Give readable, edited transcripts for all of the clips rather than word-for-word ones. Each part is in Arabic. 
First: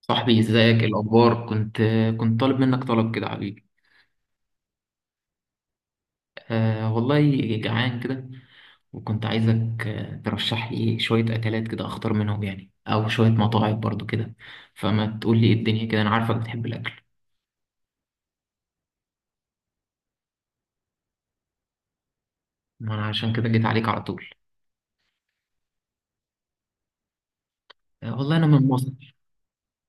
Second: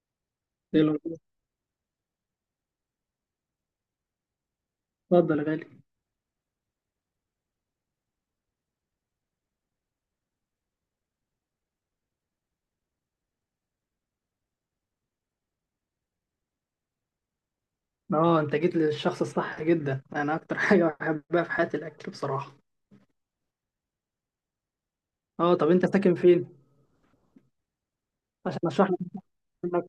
صاحبي ازيك؟ ايه ايه الأخبار؟ الاخبار؟ كنت طالب منك طلب كده يا حبيبي. اتفضل يا غالي. آه والله، جعان كده، وكنت عايزك ترشح لي شويه اكلات كده اختار منهم، يعني او شويه مطاعم برضو كده، فما تقول لي ايه الدنيا كده؟ انا عارفك بتحب الاكل. اه، انت جيت للشخص الصح جدا. انا اكتر حاجه بحبها في حياتي الاكل بصراحه. ما انا عشان كده جيت عليك على طول. اه، طب انت ساكن فين آه والله انا عشان من مصر. اشرح لك منك.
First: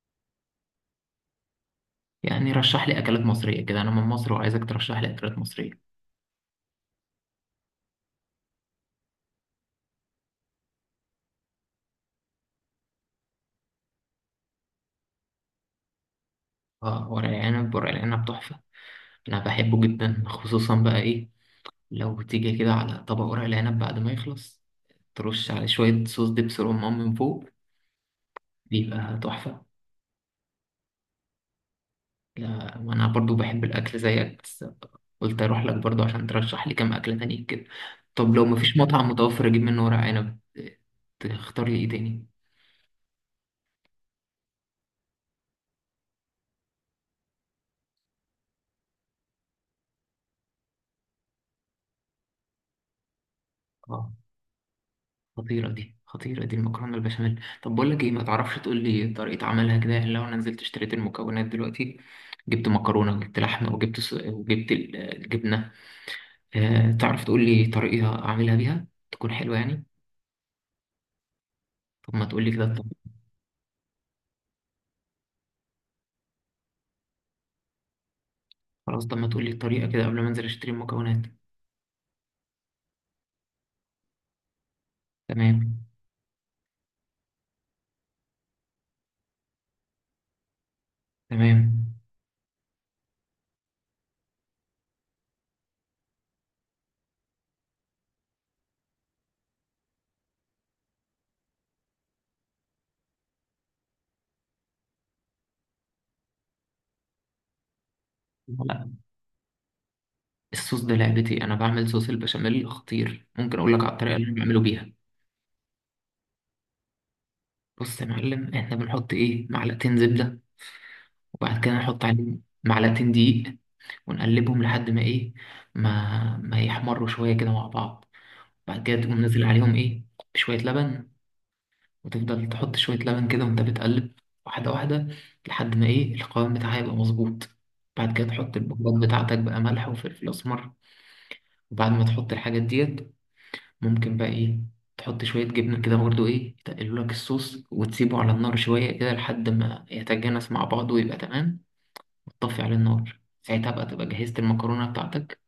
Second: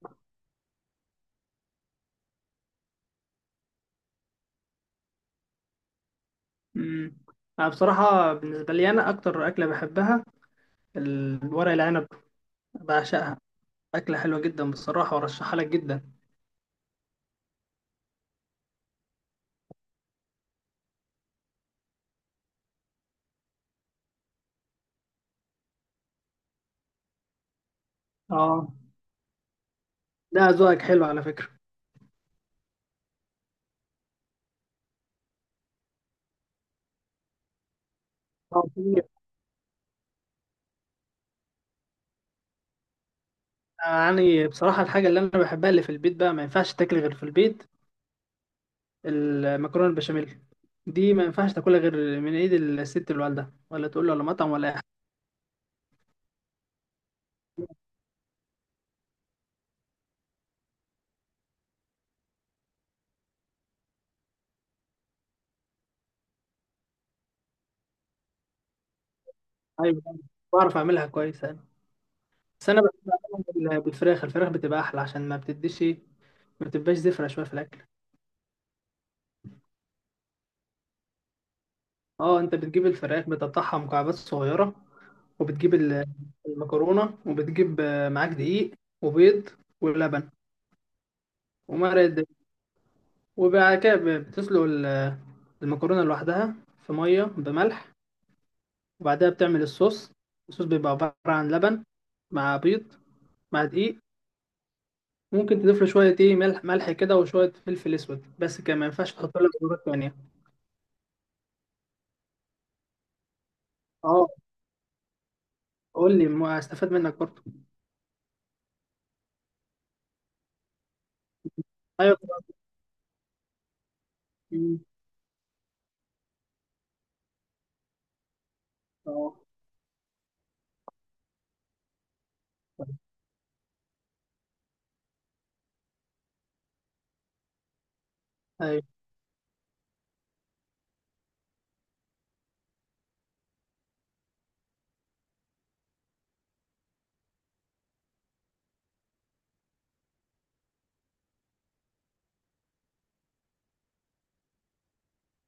يعني رشح لي اكلات مصريه كده، انا من مصر وعايزك ترشح لي اكلات مصريه. امم انا بصراحه بالنسبه لي انا اكتر اكله بحبها الورق العنب، بعشقها. اكله حلوه جدا بصراحه وارشحها لك جدا. اه، ورق العنب، ورق العنب تحفه، انا بحبه جدا. خصوصا بقى ايه، لو تيجي كده على طبق ورق العنب بعد ما يخلص ترش عليه شوية صوص دبس رمان من فوق، اه، بيبقى تحفة. ده ذوقك حلو على فكره. لا، وأنا برضو بحب الأكل زيك، بس قلت أروح لك برضو عشان ترشح لي كام أكلة تانية كده. طب لو مفيش اه، مطعم متوفر أجيب منه ورق عنب، تختار لي إيه تاني؟ يعني بصراحه الحاجه اللي انا بحبها اللي في البيت بقى ما ينفعش تاكل غير في البيت، المكرونه البشاميل. دي ما ينفعش تاكلها غير من ايد الست اللي والدها، ولا تقول آه، له ولا مطعم ولا اي حاجه. خطيرة دي، خطيرة دي المكرونة البشاميل. طب بقول لك إيه، ما تعرفش تقول لي طريقة عملها كده؟ يعني لو أنا نزلت اشتريت المكونات دلوقتي، جبت مكرونة وجبت لحمة وجبت الجبنة، آه، تعرف تقول لي طريقة أعملها بيها تكون حلوة يعني؟ ايوه، بعرف اعملها كويس انا. طب ما تقولي بس كده. انا بحب اعملها بالفراخ. الفراخ بتبقى احلى عشان ما بتديش ما بتبقاش زفره شويه في الاكل. خلاص، طب ما تقولي الطريقة كده قبل ما انزل اشتري المكونات. اه، انت بتجيب الفراخ بتقطعها مكعبات صغيره، وبتجيب تمام. المكرونه، وبتجيب معاك دقيق وبيض ولبن تمام. ومرقه دجاج. وبعد كده بتسلق المكرونه لوحدها في ميه بملح، وبعدها بتعمل الصوص. الصوص بيبقى عبارة عن لبن مع بيض مع دقيق. ممكن تضيف له شوية ملح ملح كده وشوية فلفل اسود، بس كده ما لا، ينفعش تحط له بهارات تانية. الصوص ده لعبتي، انا بعمل صوص البشاميل خطير، ممكن اقول لك على الطريقة اللي اه، انا بعمله بيها. قول لي ما استفاد منك برضه. بص يا معلم، احنا بنحط ايه، معلقتين زبدة، وبعد كده نحط ايوه. عليهم معلقتين دقيق، ونقلبهم مم. لحد ما ايه، ما يحمروا شوية كده مع بعض. بعد كده تقوم اه، نازل عليهم ايه، شوية لبن، وتفضل تحط شوية لبن كده وأنت بتقلب، واحدة واحدة، لحد ما إيه، القوام بتاعها يبقى مظبوط. بعد كده تحط ايوه البهارات بتاعتك بقى، ملح وفلفل أسمر. وبعد ما تحط الحاجات ديت، ممكن بقى إيه، تحط شوية جبنة كده برضو، إيه، يتقلوا لك الصوص، وتسيبه على النار شوية كده لحد ما يتجانس مع بعضه ويبقى تمام. وتطفي على النار ساعتها بقى، تبقى جهزت المكرونة بتاعتك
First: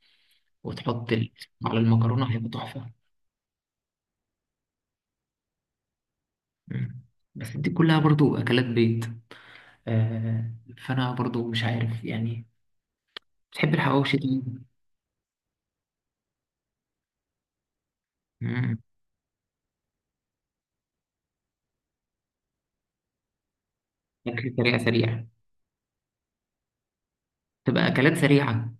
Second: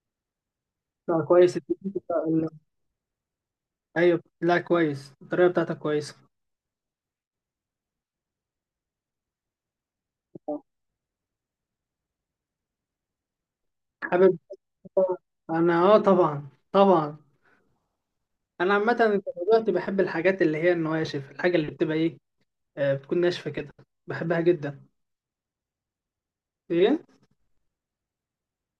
وتحط لا، كويس على التكنيك المكرونة، هيبقى تحفة. ايوه لا، كويس الطريقة بتاعتك كويسة. مم. بس دي كلها برضو أكلات بيت. آه، فأنا برضو مش عارف يعني، بتحب الحواوشي حابب، دي؟ انا اه طبعا طبعا. انا مم. عامة دلوقتي بحب الحاجات اللي هي النواشف، الحاجة اللي بتبقى ايه آه، بتكون ناشفة كده، بحبها أكل سريع جدا. سريع، ايه تبقى أكلات سريعة.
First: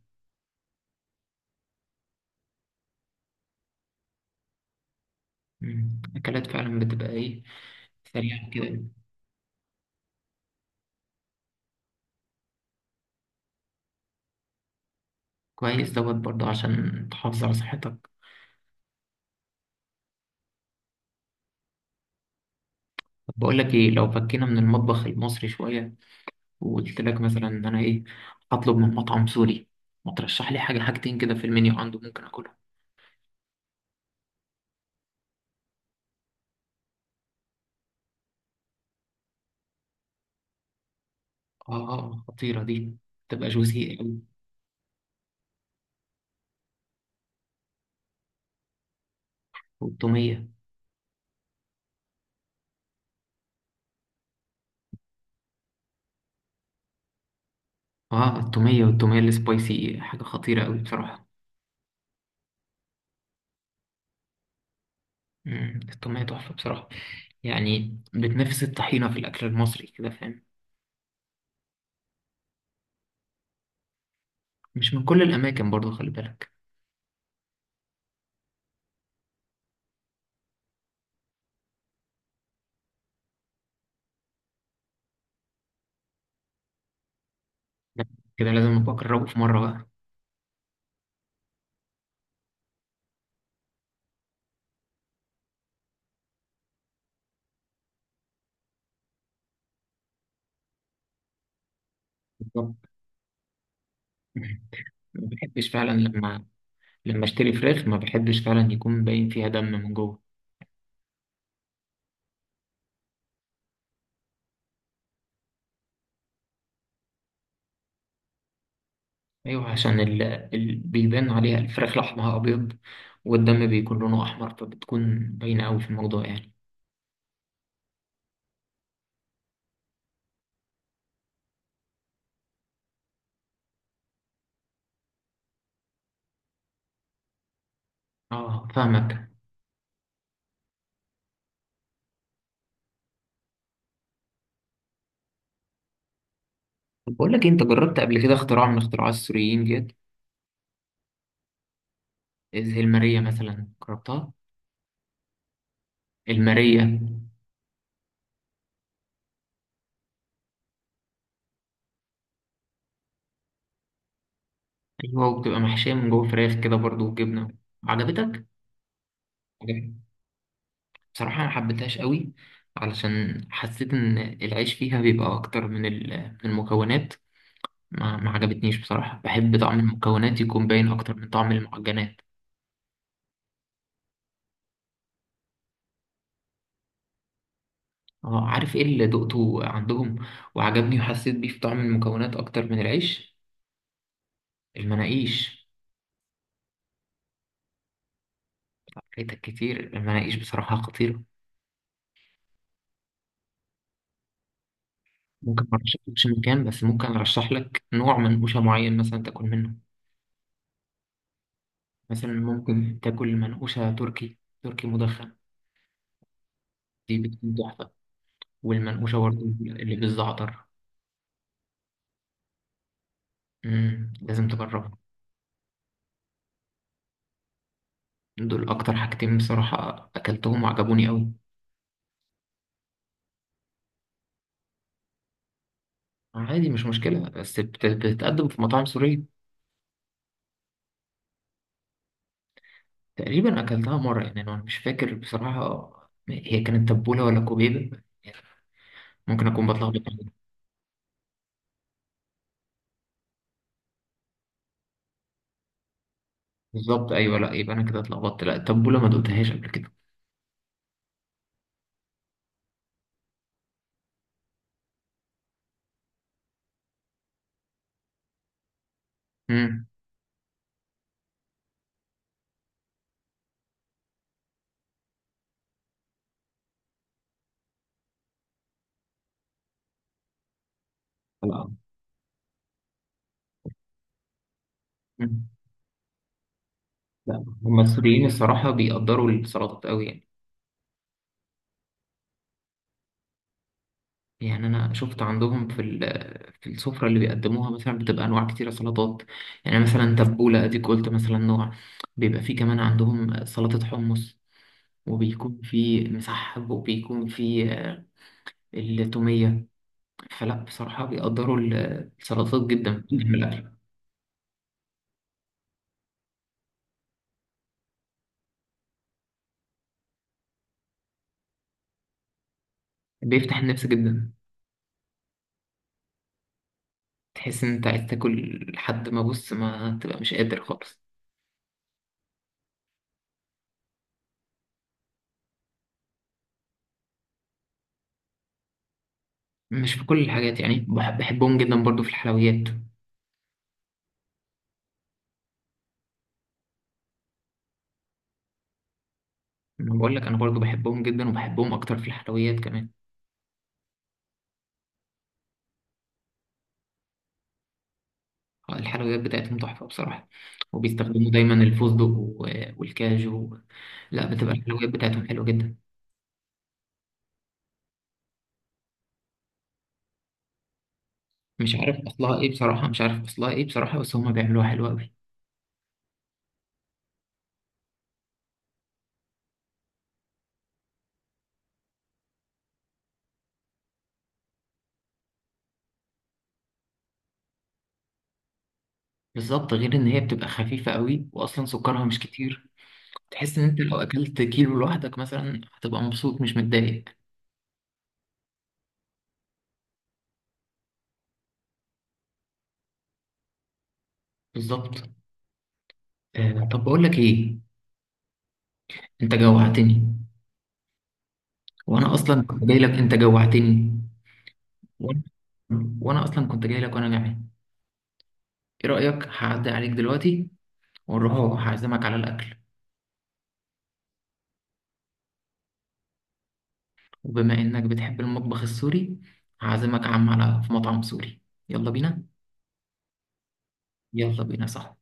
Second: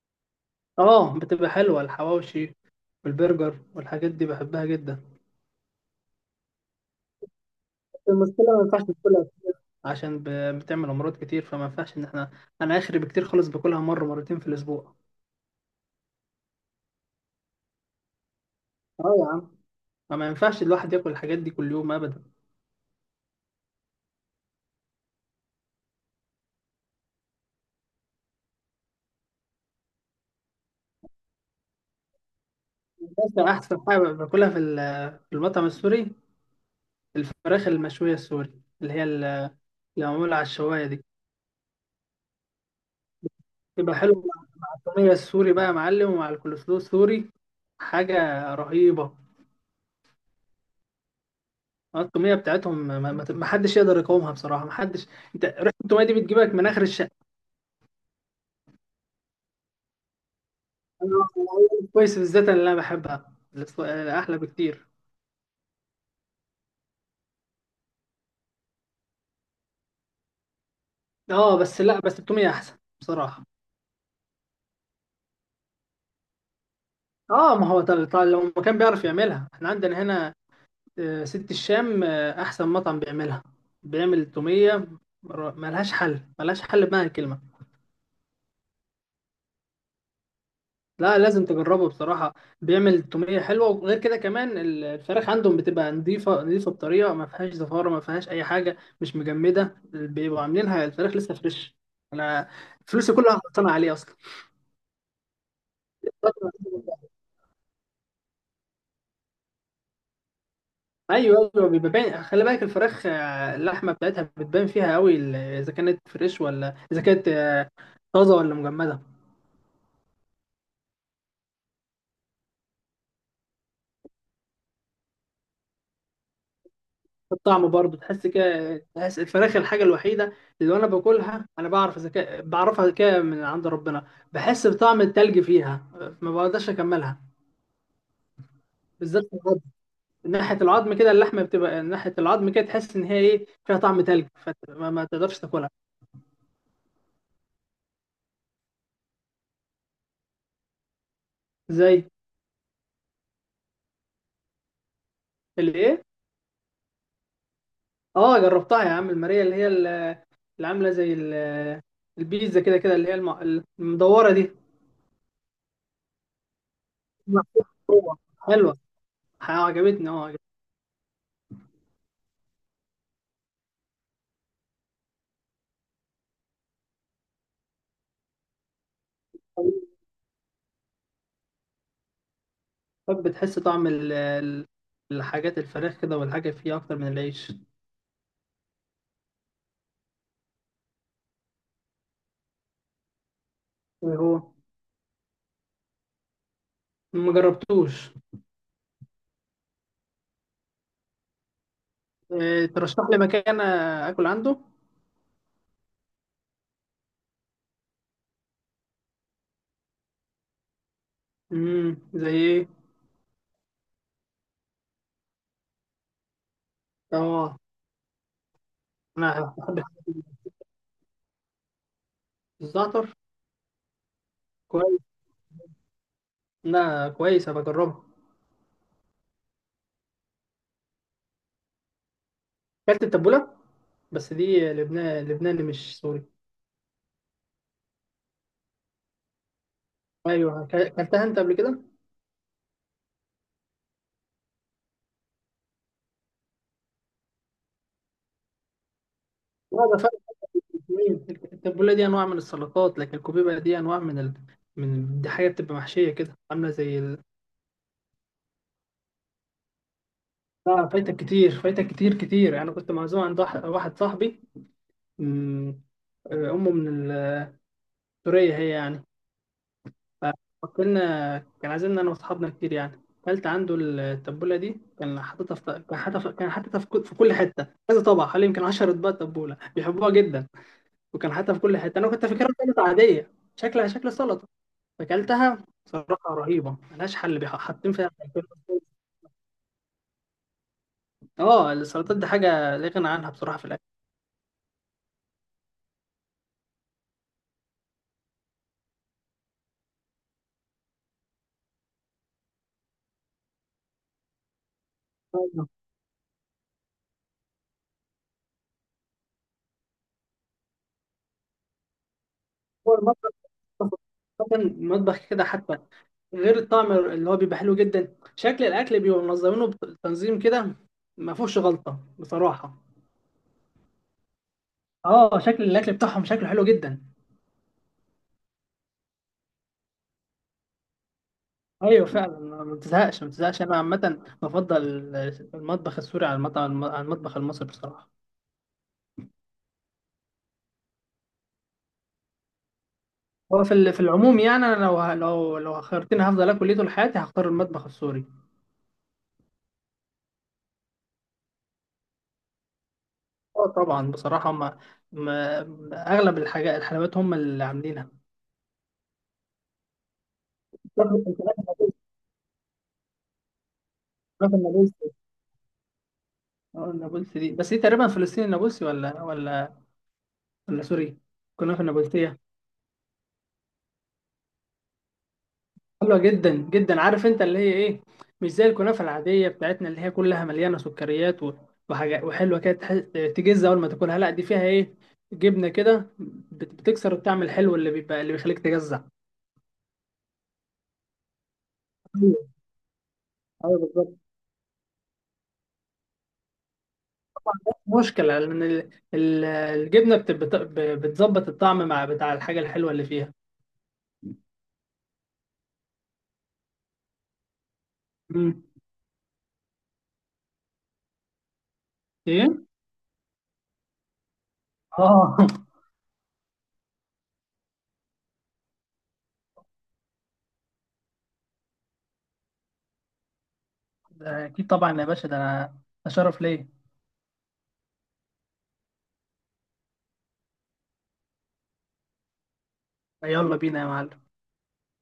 اه، بتبقى حلوة الحواوشي والبرجر والحاجات دي بحبها جدا. مم. أكلات فعلا بتبقى إيه، المشكلة سريعة ما كده. ينفعش تاكلها عشان بتعمل امراض كتير، فما ينفعش ان احنا، انا اخري بكتير خالص باكلها مره مرتين في الاسبوع. كويس دوت برضه عشان تحافظ على صحتك. اه يا عم، فما ينفعش الواحد ياكل الحاجات دي كل يوم ابدا. طب بقول لك إيه، لو فكينا من المطبخ المصري شوية، وقلت لك مثلا إن أنا إيه، هطلب من مطعم سوري، ما ترشح لي حاجة حاجتين كده في المنيو عنده ممكن أكلهم؟ ماشي، احسن حاجه باكلها في في المطعم السوري الفراخ المشويه السوري، اللي هي ال- اللي معموله على الشوايه دي. آه، آه، خطيرة دي، تبقى تبقى جوزي أوي. حلوه مع الطوميه السوري بقى يا معلم، ومع الكولسلو السوري. حاجه رهيبه. والتومية، الطوميه بتاعتهم ما حدش يقدر يقاومها بصراحه، ما حدش. انت ريحه الطوميه دي بتجيبك من اخر الشارع. آه، التومية والتومية السبايسي حاجة خطيرة أوي بصراحة. كويس، بالذات اللي انا بحبها احلى بكتير. مم، الطعمية تحفة بصراحة، يعني بتنافس الطحينة في الأكل المصري كده، فاهم؟ اه بس، لا بس التوميه احسن بصراحه. مش من كل الأماكن برضو خلي بالك. اه، ما هو لو ما كان بيعرف يعملها احنا عندنا هنا ست الشام، احسن مطعم بيعملها. بيعمل التوميه، ملهاش حل ملهاش حل بمعنى الكلمه. لا، كده لازم أبقى أجربه في مرة بقى. لا، لازم تجربه بصراحه. بيعمل التوميه حلوه، وغير كده كمان الفراخ عندهم بتبقى نظيفه نظيفه بطريقه ما فيهاش زفاره، ما فيهاش اي حاجه، مش مجمده. بيبقوا عاملينها الفراخ لسه فريش. انا بالظبط. فلوسي كلها هتصنع عليه اصلا ما بحبش فعلا لما، فترة. لما أشتري فراخ، ما بحبش فعلا يكون باين فيها دم من جوه. ايوه ايوه، بيبقى باين. خلي بالك، الفراخ اللحمه بتاعتها بتبان فيها قوي اذا كانت فريش ولا اذا كانت طازه ولا مجمده. أيوه، عشان بيبان عليها الفراخ، لحمها أبيض والدم بيكون لونه أحمر، فبتكون باينة أوي في الموضوع يعني. الطعم برضه تحس كده، تحس الفراخ الحاجه الوحيده اللي وانا باكلها، انا بعرف اذا كان، بعرفها كده من عند ربنا. بحس بطعم التلج فيها ما بقدرش اكملها، أه بالذات فاهمك. في العظم. من ناحيه العظم كده اللحمه بتبقى، من ناحيه العظم كده تحس ان هي ايه فيها طعم تلج، فما ما تقدرش تاكلها. طب بقول لك إيه، أنت جربت قبل كده اختراع من اختراعات السوريين ديت، زي زي المارية مثلا، جربتها؟ الايه؟ المارية. اه جربتها يا عم، الماريا اللي عامله زي البيتزا كده كده، اللي هي المدوره دي. ايوه، وبتبقى محشيه من جوه فراخ كده برضو وجبنه. محطوط جوه. عجبتك؟ حلوه، عجبتني عجبتك. اه، عجبتني. بصراحه ما حبيتهاش قوي، علشان حسيت ان العيش فيها بيبقى اكتر من من المكونات. ما عجبتنيش بصراحه، بحب طعم المكونات يكون باين اكتر من طعم المعجنات. طب بتحس طعم الحاجات الفراخ كده والحاجه فيها اكتر من العيش. اه، عارف ايه اللي دقته عندهم وعجبني وحسيت بيه في طعم المكونات اكتر من العيش؟ إيه هو؟ المناقيش. ما جربتوش. فايتك كتير المناقيش، بصراحه خطيره. إيه، ترشح لي مكان اكل عنده. ممكن ما ارشحلكش مكان، بس ممكن ارشح لك نوع منقوشه معين مثلا تاكل منه. زي مثلا ايه؟ ممكن تاكل منقوشة تركي، تركي مدخن، دي بتكون اه تحفة. والمنقوشة برضه انا بحب اللي بالزعتر. الزعتر. مم. لازم تجربها. كويس، لا كويس هبقى اجربها. دول أكتر حاجتين بصراحة أكلتهم وعجبوني أوي. اكلت التبوله، بس دي لبنان لبناني مش سوري. عادي، مش مشكلة، بس بتتقدم في مطاعم سورية. ايوه، اكلتها انت قبل كده؟ تقريبا أكلتها مرة، يعني أنا مش فاكر بصراحة، هي كانت تبولة ولا كوبيبة؟ ممكن أكون لا، ده بتلخبط. فرق كبير. التبوله دي انواع من السلطات، لكن الكوبيبه دي انواع من ال... دي حاجه بتبقى محشيه كده، عامله زي بالظبط ال... أيوه، لا يبقى أنا كده اتلخبطت، لا التبولة ما دقتهاش قبل كده. لا فايتك كتير، فايتك كتير كتير. انا كنت معزوم عند واحد صاحبي. أمم، امه من سوريا هي يعني. مم. فاكلنا كان عازمنا انا واصحابنا كتير يعني، اكلت عنده التبوله دي. كان حاططها في كان حاططها في كان حاططها في كل كل حته، كذا طبق، حوالي يمكن 10 اطباق تبوله بيحبوها جدا. وكان حتى في لا. كل حتة، أنا كنت فاكرها سلطة عادية، شكلها شكل سلطة. مم. فأكلتها صراحة رهيبة ملهاش حل، لا، هما حاطين فيها السوريين حاجتين. الصراحة بيقدروا السلطات أوي يعني. اه، السلطات دي حاجة لا غنى عنها بصراحة في الأكل. يعني انا شفت عندهم في في السفره اللي بيقدموها مثلا، بتبقى انواع كتيره سلطات. يعني مثلا تبوله اديك قلت مثلا نوع، بيبقى فيه كمان عندهم سلطه حمص، وبيكون فيه مسحب، وبيكون فيه التوميه، فلا بصراحه بيقدروا السلطات هو جدا في المطبخ، الاكل. مثلا المطبخ كده حتى غير الطعم اللي هو بيبقى حلو جدا، شكل الأكل بيبقوا منظمينه بتنظيم كده. ما فيهوش غلطة بصراحة. بيفتح النفس جدا. اه، شكل الأكل بتاعهم شكله حلو جدا. تحس ان انت عايز تاكل لحد ما بص، ما تبقى مش قادر خالص. ايوه فعلا، ما بتزهقش ما بتزهقش. انا عامه بفضل المطبخ السوري على على المطبخ المصري بصراحه. مش في كل الحاجات يعني، بحبهم جدا برضو في الحلويات. هو في في العموم يعني، انا لو لو خيرتني هفضل اكل ايه طول حياتي هختار المطبخ السوري. ما بقول لك انا برضو بحبهم جدا، وبحبهم اكتر في الحلويات كمان. اه طبعا بصراحه اغلب الحاجات الحلويات هم اللي عاملينها. آه، الحلويات بتاعتهم تحفة بصراحة، وبيستخدموا دايما الفراخ الفستق والكاجو. لا، بتبقى الحلويات النابلسي. بتاعتهم حلوة جدا. اه النابلسي دي، بس دي تقريبا فلسطيني النابلسي ولا سوري، مش الكنافه عارف النابلسيه. أصلها إيه بصراحة، مش عارف أصلها إيه بصراحة، بس هما بيعملوها حلوة أوي. حلوه جدا جدا. عارف انت اللي هي ايه، مش زي الكنافه العاديه بتاعتنا اللي هي كلها مليانه سكريات و وحاجات وحلوه كده تجز اول ما تاكلها. لا دي فيها ايه، جبنه كده بتكسر الطعم الحلو اللي بيبقى، اللي بيخليك تجزع. بالظبط، غير إن هي بتبقى خفيفة أوي وأصلا سكرها مش كتير. تحس إن أنت ايوه لو بالظبط، أكلت كيلو لوحدك مثلا هتبقى مبسوط مش متضايق. مشكله لان الجبنه بتظبط الطعم مع بتاع الحاجه الحلوه اللي فيها. بالظبط. آه طب بقول لك إيه، امم أنت جوعتني، وأنا أصلا كنت ايه جاي لك، أنت جوعتني. وأنا اه وأنا أصلا كنت جاي لك وأنا جعان. إيه رأيك هعدي عليك دلوقتي والربع، هعزمك على الأكل. ده اكيد طبعا يا باشا، ده انا اشرف ليه. وبما إنك بتحب المطبخ السوري، هعزمك يا عم على في مطعم سوري. يلا بينا. يلا بينا يا معلم. يلا بينا صح.